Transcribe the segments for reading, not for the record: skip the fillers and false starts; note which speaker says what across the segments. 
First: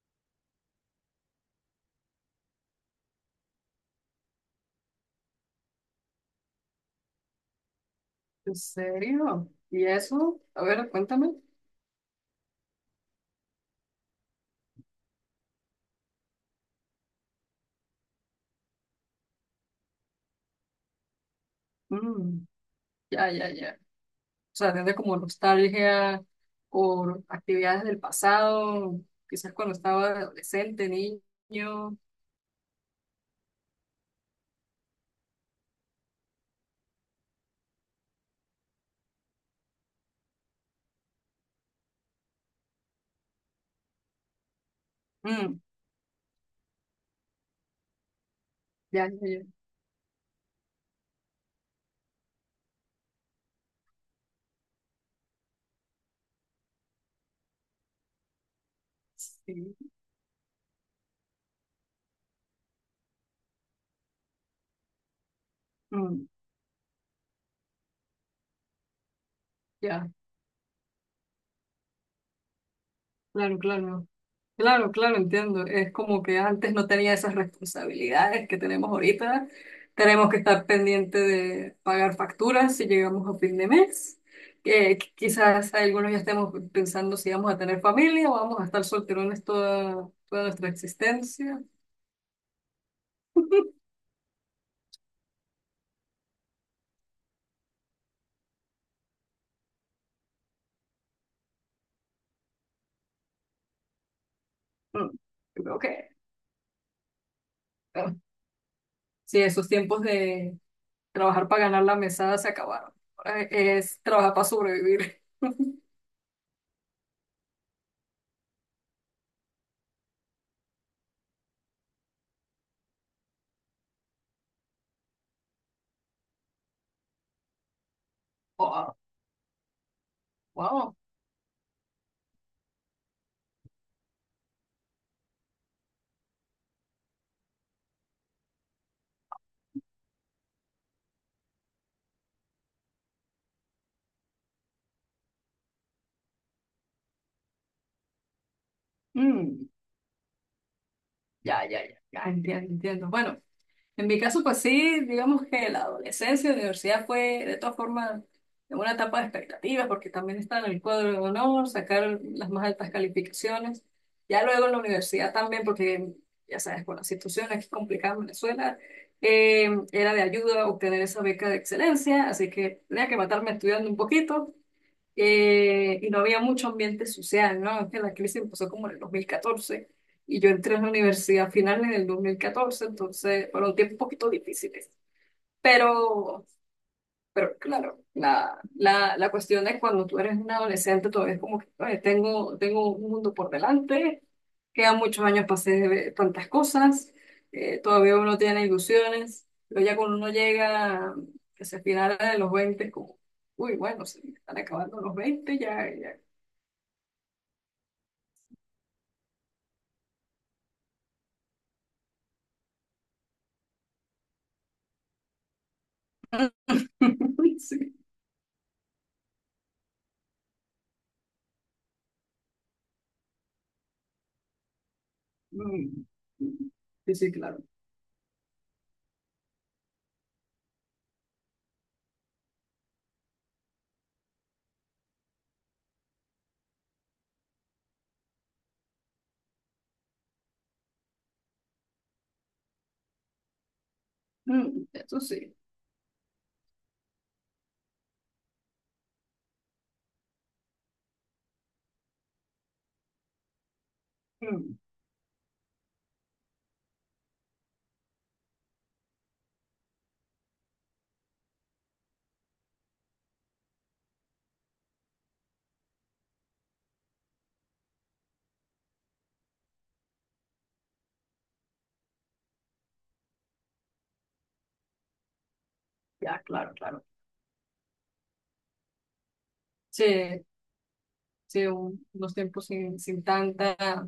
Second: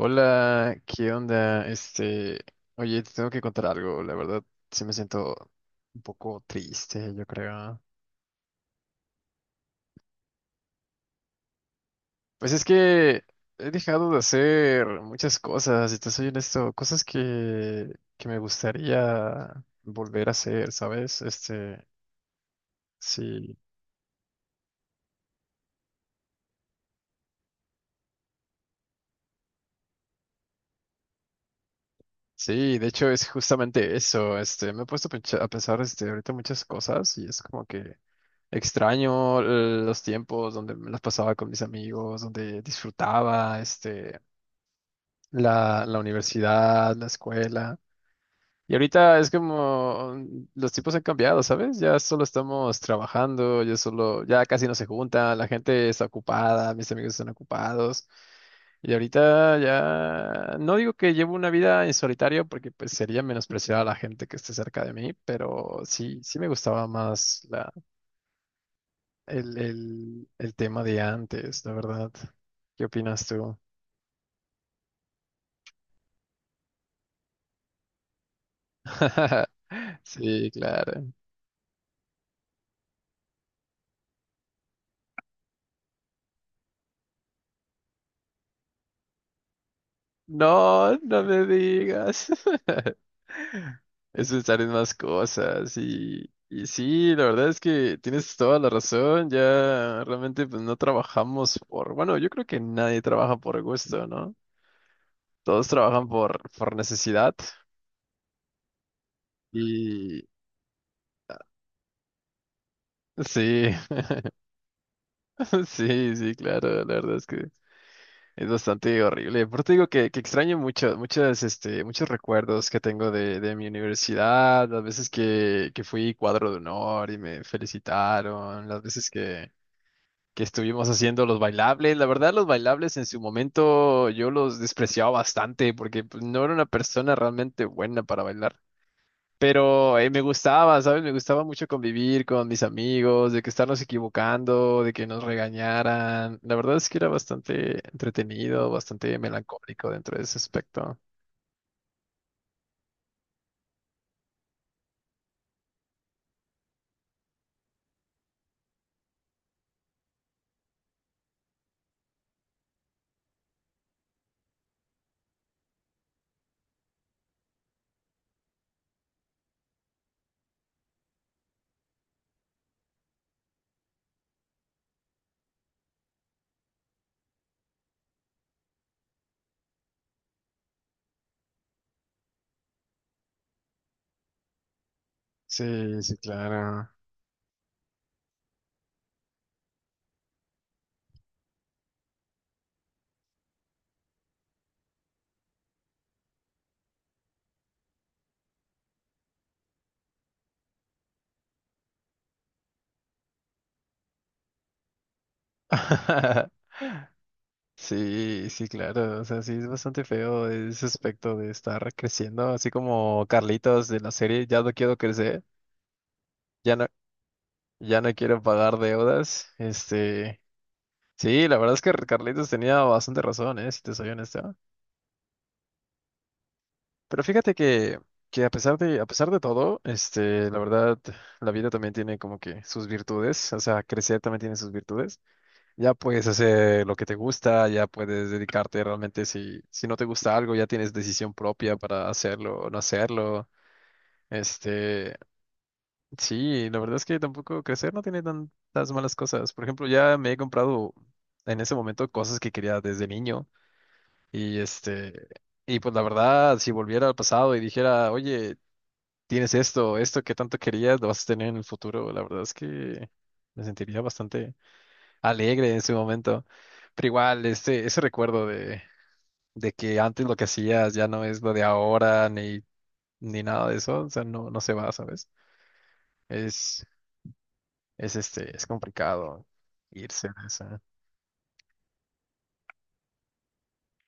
Speaker 1: Hola, ¿qué onda? Oye, te tengo que contar algo, la verdad, sí me siento un poco triste, yo creo.
Speaker 2: ¿En serio? ¿Y eso? A ver, cuéntame.
Speaker 1: Pues es que he dejado de hacer muchas cosas, y te soy honesto, cosas que me gustaría volver a hacer, ¿sabes?
Speaker 2: Mm, ya, ya,
Speaker 1: Sí,
Speaker 2: ya. O sea, tiene como nostalgia por actividades del pasado, quizás cuando estaba adolescente, niño.
Speaker 1: sí, de hecho es justamente eso, me he puesto a a pensar, ahorita muchas cosas, y es como que extraño los tiempos donde me las pasaba con mis amigos, donde disfrutaba
Speaker 2: Mm,
Speaker 1: la universidad, la escuela. Y
Speaker 2: ya,
Speaker 1: ahorita
Speaker 2: ya,
Speaker 1: es
Speaker 2: ya.
Speaker 1: como los tipos han cambiado, ¿sabes? Ya solo estamos trabajando, ya solo, ya casi no se juntan, la gente está ocupada, mis amigos están ocupados. Y ahorita
Speaker 2: Sí.
Speaker 1: ya no digo que llevo una vida en solitario porque pues sería menospreciar a la gente que esté cerca de mí, pero sí,
Speaker 2: Mm,
Speaker 1: sí me gustaba más el,
Speaker 2: ya,
Speaker 1: el, el tema de antes, la verdad. ¿Qué opinas tú?
Speaker 2: claro, claro. Claro, claro, entiendo. Es como que antes no tenía esas responsabilidades que tenemos ahorita. Tenemos que
Speaker 1: Sí,
Speaker 2: estar
Speaker 1: claro.
Speaker 2: pendiente de pagar facturas si llegamos a fin de mes. Quizás algunos ya estemos pensando si vamos a tener familia o vamos a estar solterones toda nuestra
Speaker 1: No, no me
Speaker 2: existencia.
Speaker 1: digas. Es pensar en más cosas y sí, la verdad es que tienes toda la razón. Ya realmente pues no trabajamos por, bueno, yo creo que nadie trabaja por gusto, ¿no?
Speaker 2: Mm,
Speaker 1: Todos
Speaker 2: creo
Speaker 1: trabajan
Speaker 2: que
Speaker 1: por necesidad
Speaker 2: eh, sí, esos tiempos
Speaker 1: y
Speaker 2: de trabajar para ganar la mesada se acabaron. Ahora
Speaker 1: sí,
Speaker 2: es trabajar para sobrevivir.
Speaker 1: sí, sí, claro, la verdad es que es bastante horrible. Por te digo que, extraño mucho, muchas, muchos recuerdos que tengo de mi universidad, las veces que, fui cuadro de honor y me felicitaron, las
Speaker 2: Wow,
Speaker 1: veces que estuvimos
Speaker 2: wow.
Speaker 1: haciendo los bailables. La verdad, los bailables en su momento yo los despreciaba bastante porque pues, no era una persona realmente buena para bailar. Pero me gustaba, ¿sabes? Me gustaba mucho convivir con mis amigos, de que estarnos equivocando, de que nos regañaran. La verdad es que era bastante entretenido, bastante
Speaker 2: Mm,
Speaker 1: melancólico dentro de ese aspecto.
Speaker 2: ya, ya, ya, ya entiendo, entiendo. Bueno. En mi caso, pues sí, digamos que la adolescencia, la universidad fue de todas formas una etapa de expectativas, porque también está en el cuadro de honor, sacar las más altas calificaciones. Ya luego en la universidad también, porque ya sabes, con la situación aquí complicada en Venezuela, era de ayuda obtener esa beca de excelencia, así que tenía que matarme estudiando un poquito y no había mucho ambiente social, ¿no? Es que la crisis empezó como en el 2014 y yo entré en la universidad a finales del 2014, entonces fueron tiempos un poquito difíciles,
Speaker 1: Sí, sí,
Speaker 2: pero
Speaker 1: claro.
Speaker 2: pero claro, la cuestión es cuando tú eres un adolescente, todavía es como que "Oye, tengo un mundo por delante, quedan muchos años para hacer tantas cosas, todavía uno tiene ilusiones, pero ya cuando uno llega hacia el final de los veinte es como, uy, bueno, se me están acabando los 20 ya, ya".
Speaker 1: Sí, sí, claro. O sea, sí, es bastante feo ese aspecto de estar creciendo, así como Carlitos de la serie, ya no quiero crecer, ya no,
Speaker 2: Sí.
Speaker 1: ya no quiero pagar deudas. Sí, la verdad es que Carlitos tenía bastante razón, ¿eh? Si te soy honesto.
Speaker 2: Mm. Sí,
Speaker 1: Pero
Speaker 2: sí,
Speaker 1: fíjate
Speaker 2: claro.
Speaker 1: que a pesar de todo, la verdad, la vida también tiene como que sus virtudes, o sea, crecer también tiene sus virtudes. Ya puedes hacer lo que te gusta, ya puedes dedicarte realmente si no te gusta algo, ya tienes decisión propia para hacerlo o no hacerlo.
Speaker 2: Mm,
Speaker 1: Este,
Speaker 2: eso sí.
Speaker 1: sí, la verdad es que tampoco crecer no tiene tantas malas cosas. Por ejemplo, ya me he comprado en ese momento cosas que quería desde niño y
Speaker 2: Mm,
Speaker 1: este, y pues la verdad, si volviera al pasado y dijera, oye, tienes esto, esto que tanto querías, lo vas a tener en el futuro. La verdad es que me sentiría bastante alegre en ese momento. Pero igual, ese recuerdo de que antes lo que hacías ya no es lo de ahora, ni nada de eso, o sea, no se va, ¿sabes?
Speaker 2: ya, claro,
Speaker 1: Es,
Speaker 2: claro.
Speaker 1: es complicado irse de
Speaker 2: Sí,
Speaker 1: esa.
Speaker 2: sí, unos tiempos sin, sin tanta.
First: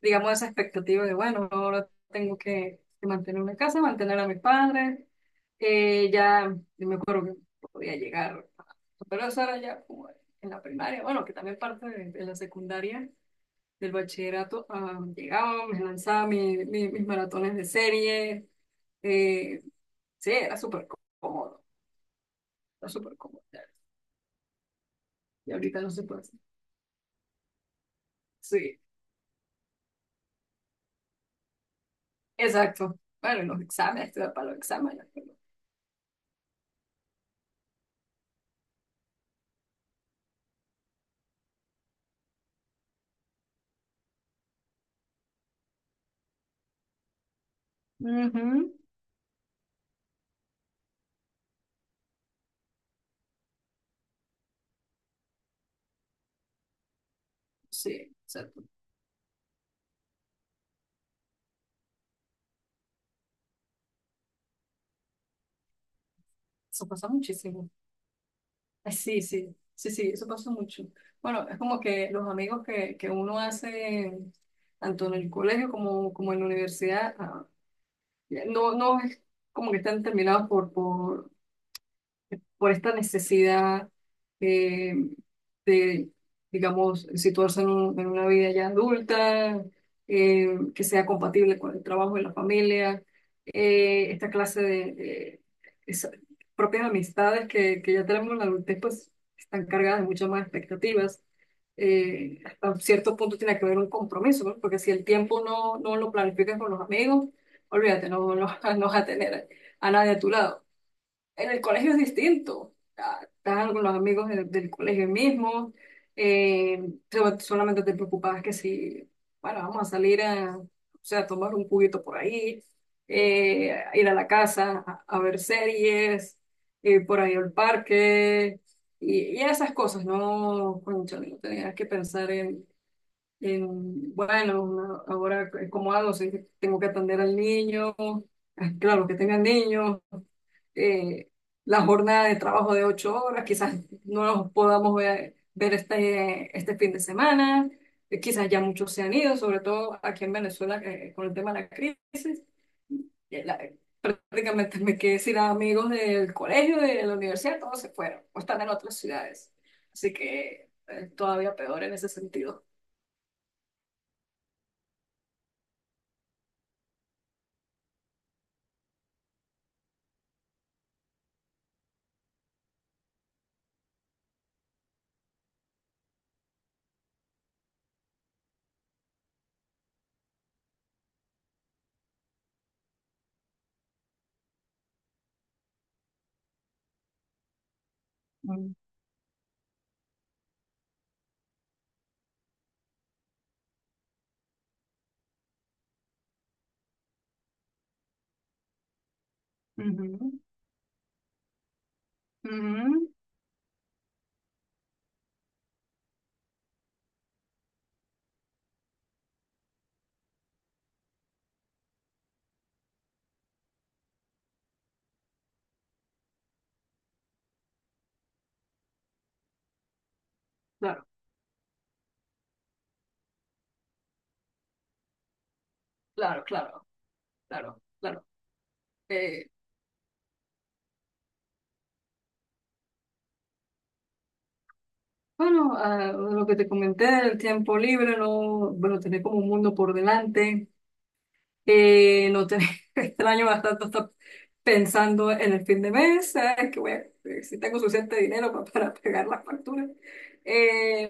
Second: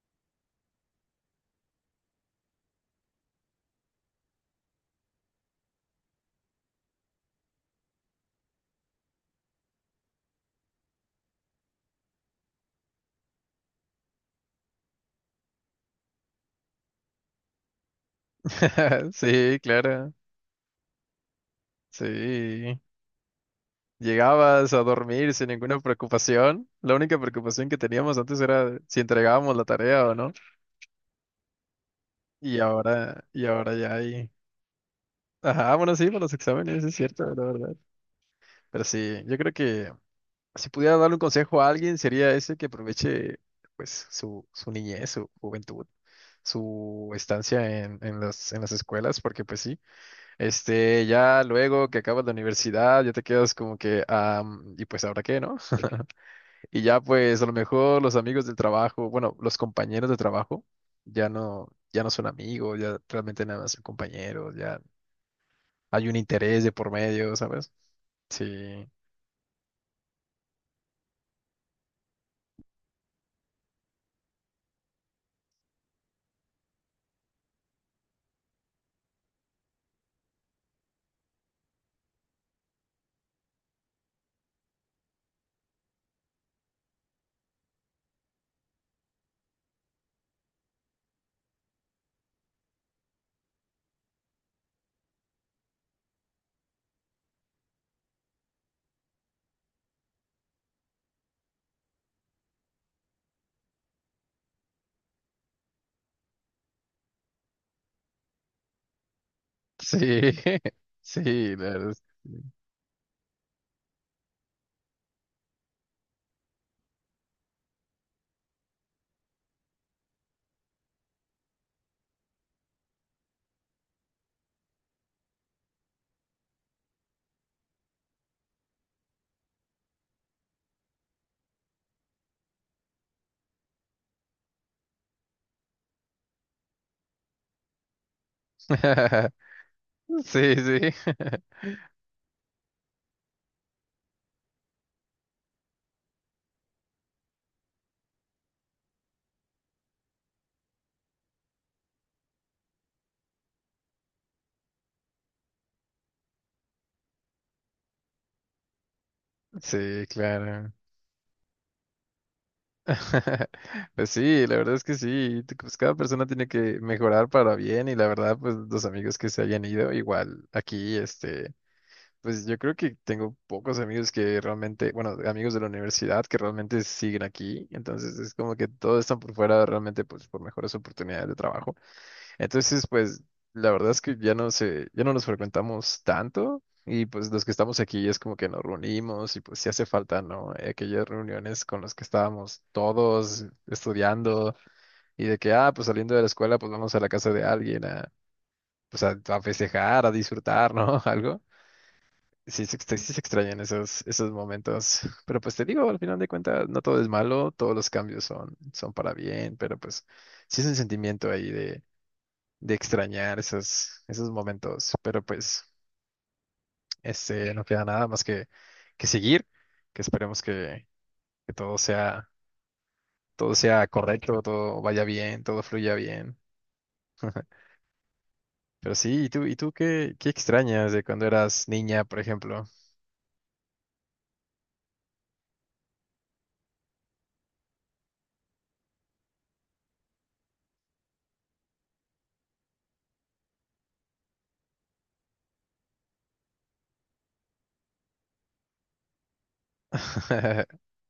Speaker 2: Digamos, esa expectativa de, bueno, ahora tengo que mantener una casa, mantener a mis padres. Ya, yo me acuerdo que podía llegar, pero eso era ya como en la primaria, bueno, que también parte de la secundaria, del bachillerato, ah, llegaba, me lanzaba mis maratones de serie.
Speaker 1: Sí,
Speaker 2: Eh,
Speaker 1: claro,
Speaker 2: sí, era súper cómodo,
Speaker 1: sí.
Speaker 2: era súper cómodo.
Speaker 1: Llegabas a dormir sin
Speaker 2: Y
Speaker 1: ninguna
Speaker 2: ahorita no se puede hacer.
Speaker 1: preocupación. La única preocupación que teníamos antes era
Speaker 2: Sí,
Speaker 1: si entregábamos la tarea o no. Y
Speaker 2: exacto.
Speaker 1: ahora,
Speaker 2: Bueno,
Speaker 1: y
Speaker 2: los
Speaker 1: ahora ya
Speaker 2: exámenes,
Speaker 1: hay.
Speaker 2: estudiar para los exámenes. Pero-
Speaker 1: Ajá, bueno, sí, para los exámenes, es cierto, la verdad. Pero sí, yo creo que si pudiera darle un consejo a alguien, sería ese que aproveche pues su niñez, su juventud, su estancia en las
Speaker 2: ujú,
Speaker 1: escuelas, porque pues sí, ya luego que acabas la universidad, ya te quedas como que, y pues ahora qué, ¿no? Y ya pues a lo mejor los
Speaker 2: sí,
Speaker 1: amigos del
Speaker 2: exacto.
Speaker 1: trabajo, bueno, los compañeros de trabajo, ya no, ya no son amigos, ya realmente nada más son compañeros, ya hay un interés de
Speaker 2: Eso
Speaker 1: por
Speaker 2: pasa
Speaker 1: medio,
Speaker 2: muchísimo.
Speaker 1: ¿sabes? Sí,
Speaker 2: Ay, sí, sí, sí, sí, eso pasa mucho. Bueno, es como que los amigos que uno hace, tanto en el colegio como, como en la universidad, ah, no, no es como que están terminados por, por esta necesidad eh, de, digamos, situarse en, en una vida ya adulta, que sea compatible con el trabajo y la familia, esta clase de esa- propias amistades que ya tenemos en la adultez, pues están cargadas de muchas más expectativas. Hasta cierto punto tiene que haber un compromiso, ¿no? Porque si el tiempo no lo planificas con los amigos, olvídate, no, no no vas a tener
Speaker 1: sí,
Speaker 2: a nadie a tu lado.
Speaker 1: sí,
Speaker 2: En
Speaker 1: la
Speaker 2: el
Speaker 1: verdad
Speaker 2: colegio es
Speaker 1: es
Speaker 2: distinto. Ah, estás con los amigos del colegio mismo. eh, Solamente te preocupabas que si, bueno, vamos a salir a, o sea, a tomar un juguito por ahí, a ir a la casa a ver series, por ahí al parque y esas cosas, ¿no? Cónchale, no tenías que pensar en, bueno, ahora cómo hago si tengo que atender al niño. Ah, claro, que
Speaker 1: que
Speaker 2: tengan niños,
Speaker 1: sí, sí, sí,
Speaker 2: eh, la jornada de trabajo de ocho horas, quizás no los podamos ver, ver este, este fin de semana, quizás ya muchos se han ido, sobre todo aquí en Venezuela, con el tema de la crisis. Eh, la- Prácticamente me quedé sin amigos del colegio, de la universidad, todos se fueron o están en otras ciudades.
Speaker 1: sí,
Speaker 2: Así que
Speaker 1: claro.
Speaker 2: todavía peor en ese sentido.
Speaker 1: Pues sí, la verdad es que sí, pues cada persona tiene que mejorar para bien y la verdad, pues los amigos que se hayan ido, igual aquí, pues yo creo que tengo pocos amigos que realmente, bueno, amigos de la universidad que realmente siguen aquí, entonces es como que todos están por fuera realmente, pues por mejores oportunidades de trabajo. Entonces, pues la verdad es que ya no nos frecuentamos tanto y pues los que estamos aquí es como que nos reunimos y pues sí hace falta, ¿no? Aquellas reuniones con las que estábamos todos estudiando y de que, ah, pues saliendo de la escuela, pues vamos a la casa de alguien a, pues a festejar, a disfrutar, ¿no? Algo. Sí se, extra-
Speaker 2: Ujú,
Speaker 1: sí se extrañan esos momentos, pero pues te digo, al final de cuentas, no todo es malo, todos los cambios son para bien, pero pues sí es un sentimiento ahí de extrañar esos momentos. Pero pues, no queda nada más que seguir, que esperemos que,
Speaker 2: claro.
Speaker 1: que todo sea correcto, todo vaya bien, todo fluya bien.
Speaker 2: Claro, claro, claro, claro.
Speaker 1: Pero sí, ¿y tú,
Speaker 2: Eh,
Speaker 1: y tú qué extrañas de cuando eras niña, por ejemplo?
Speaker 2: Bueno, ah, lo que te comenté el tiempo libre, no, bueno, tener como un mundo por delante, no tener, extraño bastante estar pensando en el fin de mes, ¿sabes? Que voy a- si tengo suficiente dinero para pagar las facturas. Eh,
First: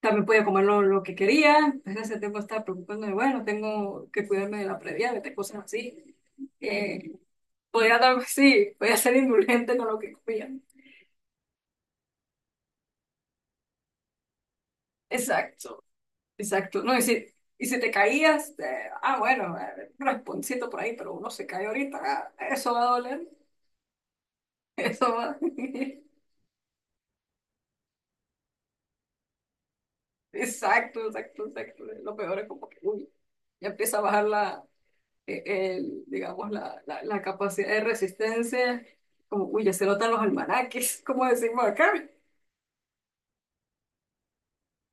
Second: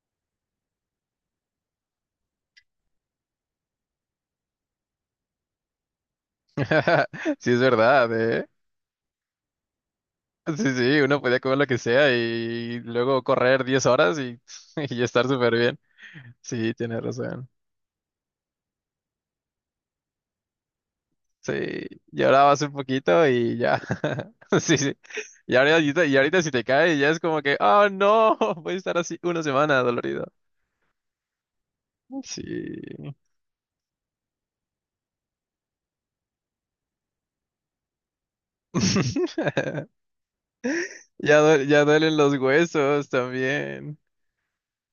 Speaker 2: También podía comer lo que quería, entonces ese tiempo estaba preocupándome, bueno, tengo que cuidarme de la previa, de cosas así. Eh,
Speaker 1: Sí, es
Speaker 2: Podía,
Speaker 1: verdad, ¿eh?
Speaker 2: sí, podía ser indulgente con lo que comía.
Speaker 1: Sí, sí, uno podía comer lo que sea y luego correr 10 horas y, y estar súper bien.
Speaker 2: Exacto.
Speaker 1: Sí,
Speaker 2: Exacto, no,
Speaker 1: tienes razón.
Speaker 2: y si te caías, bueno, un rasponcito por ahí, pero uno se cae
Speaker 1: Sí,
Speaker 2: ahorita, ah,
Speaker 1: lloraba hace un
Speaker 2: eso va a
Speaker 1: poquito
Speaker 2: doler,
Speaker 1: y ya. Sí, sí.
Speaker 2: eso va.
Speaker 1: Y ahorita si te cae, ya es como que, oh no, voy a estar así una semana dolorido.
Speaker 2: Exacto, exacto, exacto. Lo peor es como que, uy,
Speaker 1: Sí.
Speaker 2: ya empieza a bajar la, eh, el, digamos, la capacidad de resistencia, como, uy, ya se notan los almanaques, como
Speaker 1: Ya,
Speaker 2: decimos
Speaker 1: ya
Speaker 2: acá.
Speaker 1: duelen los huesos también.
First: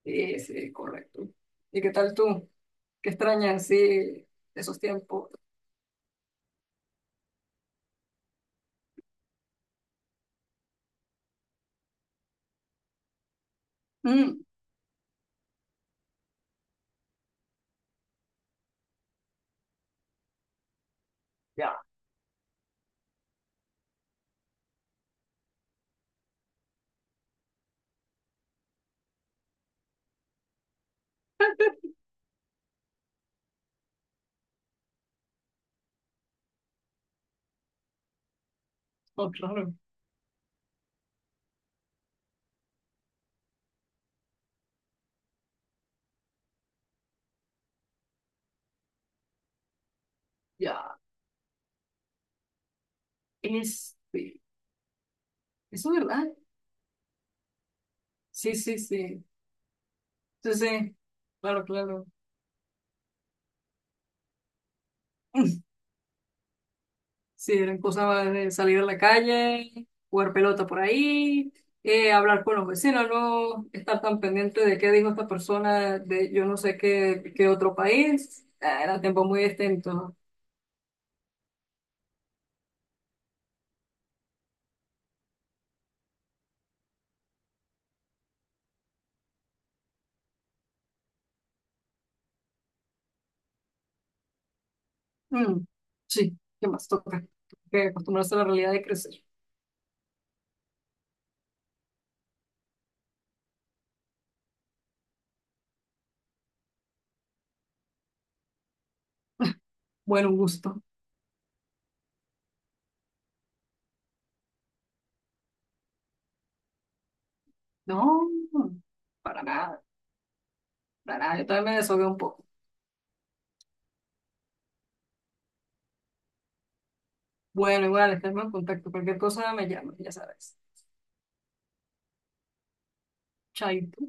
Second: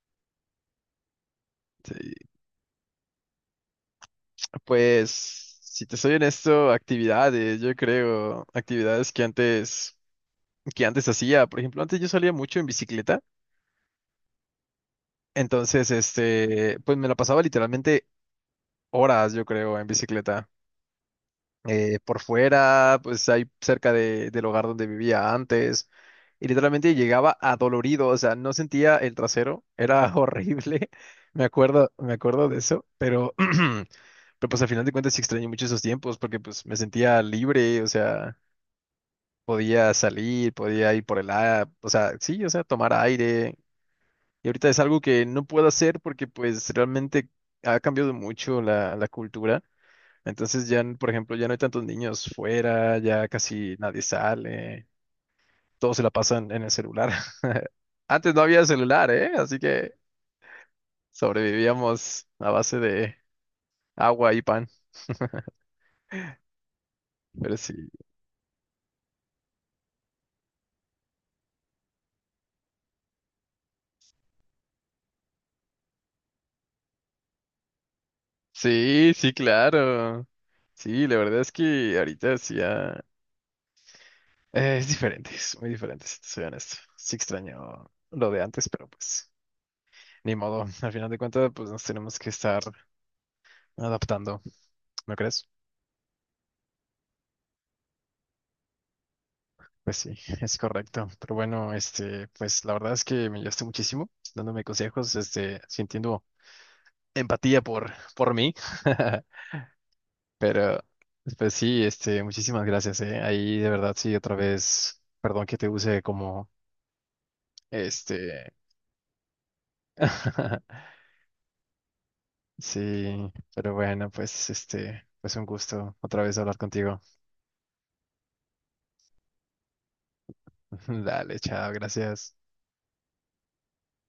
Speaker 2: Sí, sí, correcto. ¿Y qué
Speaker 1: Sí.
Speaker 2: tal tú? ¿Qué extrañas, sí, esos tiempos?
Speaker 1: Pues, si te soy honesto, actividades, yo creo, actividades que antes hacía. Por ejemplo, antes yo salía mucho en bicicleta.
Speaker 2: Mm,
Speaker 1: Entonces, pues me la pasaba literalmente horas, yo creo, en bicicleta.
Speaker 2: ya,
Speaker 1: Por fuera, pues ahí cerca del hogar donde vivía antes. Y literalmente llegaba adolorido, o sea, no sentía el trasero, era horrible. Me acuerdo de eso, pero, pero pues al final de cuentas sí extrañé mucho esos tiempos porque pues me sentía libre, o sea,
Speaker 2: oh, claro,
Speaker 1: podía salir, podía ir por el aire, o sea, sí, o sea, tomar aire. Y ahorita es algo que no puedo hacer porque pues realmente ha cambiado mucho la cultura. Entonces ya,
Speaker 2: ya,
Speaker 1: por ejemplo, ya no hay tantos niños fuera, ya casi nadie
Speaker 2: este.
Speaker 1: sale,
Speaker 2: ¿Eso
Speaker 1: todos se la
Speaker 2: verdad?
Speaker 1: pasan en el celular. Antes no
Speaker 2: Sí,
Speaker 1: había
Speaker 2: sí,
Speaker 1: celular,
Speaker 2: sí.
Speaker 1: ¿eh? Así que
Speaker 2: Sí, sí. Claro, claro.
Speaker 1: sobrevivíamos a base de agua y pan.
Speaker 2: Sí,
Speaker 1: Pero sí,
Speaker 2: eran cosas más de salir a la calle, jugar pelota por ahí, hablar con los vecinos, no estar tan pendiente de qué dijo esta persona de yo no sé qué, qué otro país. Ah, era
Speaker 1: sí,
Speaker 2: tiempo
Speaker 1: sí,
Speaker 2: muy distinto.
Speaker 1: claro. Sí, la verdad es que ahorita sí ya es diferente, es muy diferente, si te soy honesto. Sí extraño lo de antes, pero pues ni modo. Al final de cuentas, pues nos tenemos que estar adaptando, ¿no crees?
Speaker 2: Mm, sí, ¿qué más toca? Que acostumbrarse a la realidad de crecer.
Speaker 1: Pues sí, es correcto. Pero bueno, pues la verdad es que me ayudaste muchísimo dándome consejos, sintiendo empatía por mí.
Speaker 2: Bueno, un
Speaker 1: Pero,
Speaker 2: gusto.
Speaker 1: pues sí, muchísimas gracias, eh. Ahí de verdad sí, otra vez, perdón que te use como,
Speaker 2: No,
Speaker 1: este,
Speaker 2: para nada, para nada. Yo también me desahogué un poco.
Speaker 1: sí, pero bueno, pues pues un gusto otra vez hablar contigo.
Speaker 2: Bueno, igual, estarme en contacto. Cualquier cosa me llama, ya sabes.
Speaker 1: Dale, chao, gracias.
Speaker 2: Chaito.